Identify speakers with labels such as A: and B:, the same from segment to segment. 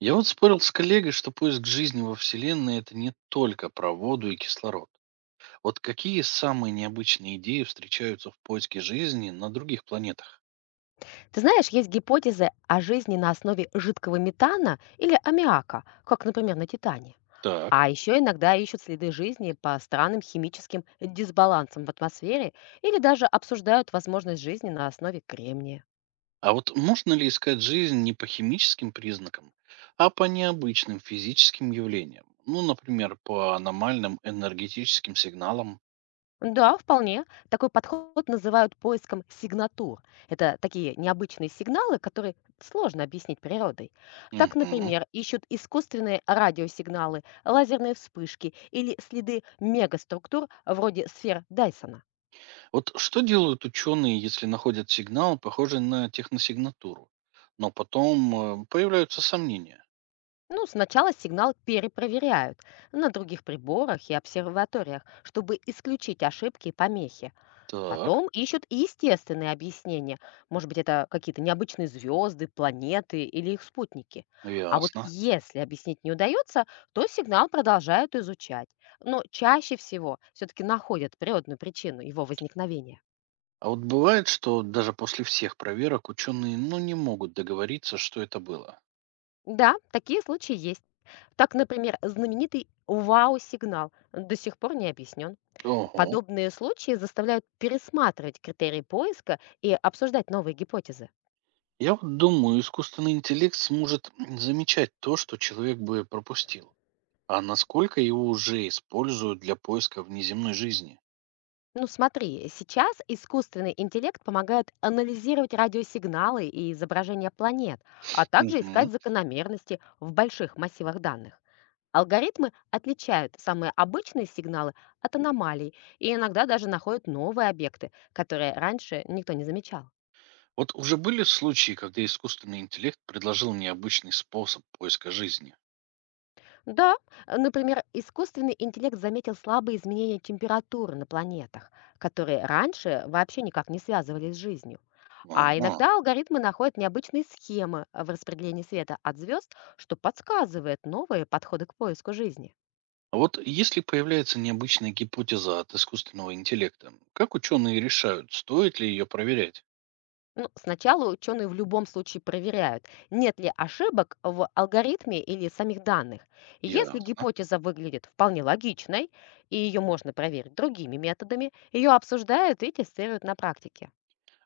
A: Я вот спорил с коллегой, что поиск жизни во Вселенной– это не только про воду и кислород. Вот какие самые необычные идеи встречаются в поиске жизни на других планетах?
B: Ты знаешь, есть гипотезы о жизни на основе жидкого метана или аммиака, как, например, на Титане.
A: Так.
B: А еще иногда ищут следы жизни по странным химическим дисбалансам в атмосфере или даже обсуждают возможность жизни на основе кремния.
A: А вот можно ли искать жизнь не по химическим признакам, а по необычным физическим явлениям? Ну, например, по аномальным энергетическим сигналам.
B: Да, вполне. Такой подход называют поиском сигнатур. Это такие необычные сигналы, которые сложно объяснить природой. Так,
A: Мгм.
B: например, ищут искусственные радиосигналы, лазерные вспышки или следы мегаструктур вроде сфер Дайсона.
A: Вот что делают ученые, если находят сигнал, похожий на техносигнатуру, но потом появляются сомнения?
B: Ну, сначала сигнал перепроверяют на других приборах и обсерваториях, чтобы исключить ошибки и помехи.
A: Так.
B: Потом ищут и естественные объяснения. Может быть, это какие-то необычные звезды, планеты или их спутники. А вот
A: Ясно.
B: если объяснить не удается, то сигнал продолжают изучать. Но чаще всего все-таки находят природную причину его возникновения.
A: А вот бывает, что даже после всех проверок ученые, ну, не могут договориться, что это было.
B: Да, такие случаи есть. Так, например, знаменитый вау-сигнал до сих пор не объяснен.
A: Ого.
B: Подобные случаи заставляют пересматривать критерии поиска и обсуждать новые гипотезы.
A: Я вот думаю, искусственный интеллект сможет замечать то, что человек бы пропустил. А насколько его уже используют для поиска внеземной жизни?
B: Ну смотри, сейчас искусственный интеллект помогает анализировать радиосигналы и изображения планет, а также искать
A: Мгм.
B: закономерности в больших массивах данных. Алгоритмы отличают самые обычные сигналы от аномалий и иногда даже находят новые объекты, которые раньше никто не замечал.
A: Вот уже были случаи, когда искусственный интеллект предложил необычный способ поиска жизни.
B: Да, например, искусственный интеллект заметил слабые изменения температуры на планетах, которые раньше вообще никак не связывались с жизнью. А
A: Ага.
B: иногда алгоритмы находят необычные схемы в распределении света от звезд, что подсказывает новые подходы к поиску жизни.
A: А вот если появляется необычная гипотеза от искусственного интеллекта, как ученые решают, стоит ли ее проверять?
B: Ну, сначала ученые в любом случае проверяют, нет ли ошибок в алгоритме или самих данных. Если
A: Ясно.
B: гипотеза выглядит вполне логичной, и ее можно проверить другими методами, ее обсуждают и тестируют на практике.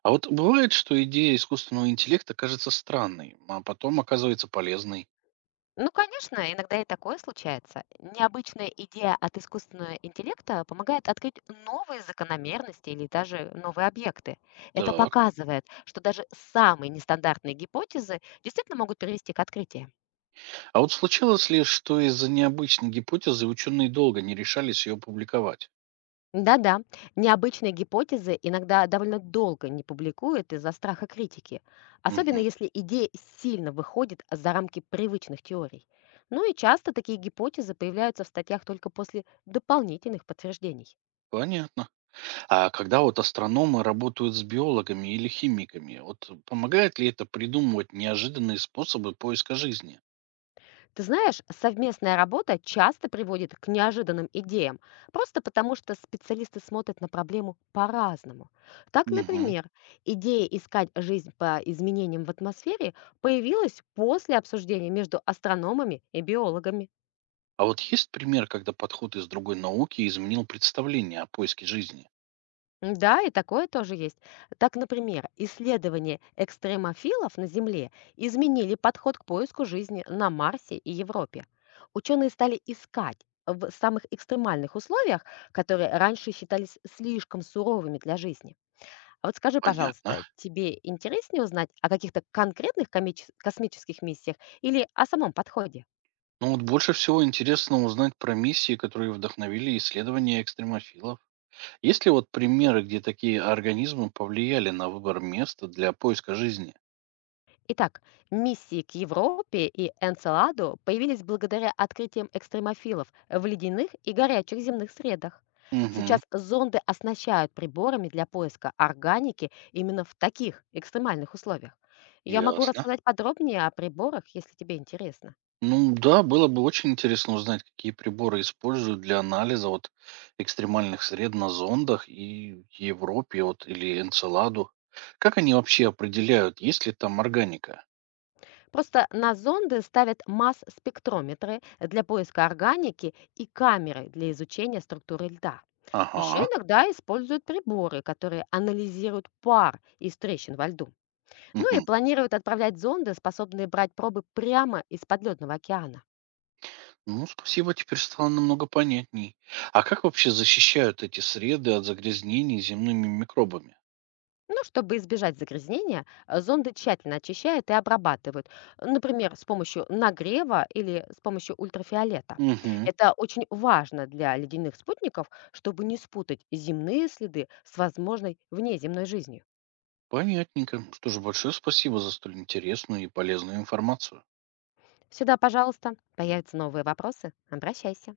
A: А вот бывает, что идея искусственного интеллекта кажется странной, а потом оказывается полезной.
B: Ну, конечно, иногда и такое случается. Необычная идея от искусственного интеллекта помогает открыть новые закономерности или даже новые объекты. Это
A: Так.
B: показывает, что даже самые нестандартные гипотезы действительно могут привести к открытиям.
A: А вот случилось ли, что из-за необычной гипотезы ученые долго не решались ее публиковать?
B: Да-да, необычные гипотезы иногда довольно долго не публикуют из-за страха критики, особенно
A: Мгм.
B: если идея сильно выходит за рамки привычных теорий. Ну и часто такие гипотезы появляются в статьях только после дополнительных подтверждений.
A: Понятно. А когда вот астрономы работают с биологами или химиками, вот помогает ли это придумывать неожиданные способы поиска жизни?
B: Ты знаешь, совместная работа часто приводит к неожиданным идеям, просто потому что специалисты смотрят на проблему по-разному. Так,
A: Мгм.
B: например, идея искать жизнь по изменениям в атмосфере появилась после обсуждения между астрономами и биологами.
A: А вот есть пример, когда подход из другой науки изменил представление о поиске жизни?
B: Да, и такое тоже есть. Так, например, исследования экстремофилов на Земле изменили подход к поиску жизни на Марсе и Европе. Ученые стали искать в самых экстремальных условиях, которые раньше считались слишком суровыми для жизни. А вот скажи,
A: Понятно.
B: пожалуйста, тебе интереснее узнать о каких-то конкретных космических миссиях или о самом подходе?
A: Ну вот больше всего интересно узнать про миссии, которые вдохновили исследования экстремофилов. Есть ли вот примеры, где такие организмы повлияли на выбор места для поиска жизни?
B: Итак, миссии к Европе и Энцеладу появились благодаря открытиям экстремофилов в ледяных и горячих земных средах.
A: Угу,
B: Сейчас зонды оснащают приборами для поиска органики именно в таких экстремальных условиях. Я могу
A: ясно.
B: рассказать подробнее о приборах, если тебе интересно.
A: Ну да, было бы очень интересно узнать, какие приборы используют для анализа вот экстремальных сред на зондах и Европе вот, или Энцеладу. Как они вообще определяют, есть ли там органика?
B: Просто на зонды ставят масс-спектрометры для поиска органики и камеры для изучения структуры льда. Еще
A: Ага.
B: иногда используют приборы, которые анализируют пар из трещин во льду. Ну и
A: Мгм.
B: планируют отправлять зонды, способные брать пробы прямо из подледного океана.
A: Ну, спасибо, теперь стало намного понятней. А как вообще защищают эти среды от загрязнений земными микробами?
B: Ну, чтобы избежать загрязнения, зонды тщательно очищают и обрабатывают, например, с помощью нагрева или с помощью ультрафиолета.
A: Угу,
B: Это очень важно для ледяных спутников, чтобы не спутать земные следы с возможной внеземной жизнью.
A: понятненько. Что же, большое спасибо за столь интересную и полезную информацию.
B: Всегда, пожалуйста, появятся новые вопросы, обращайся.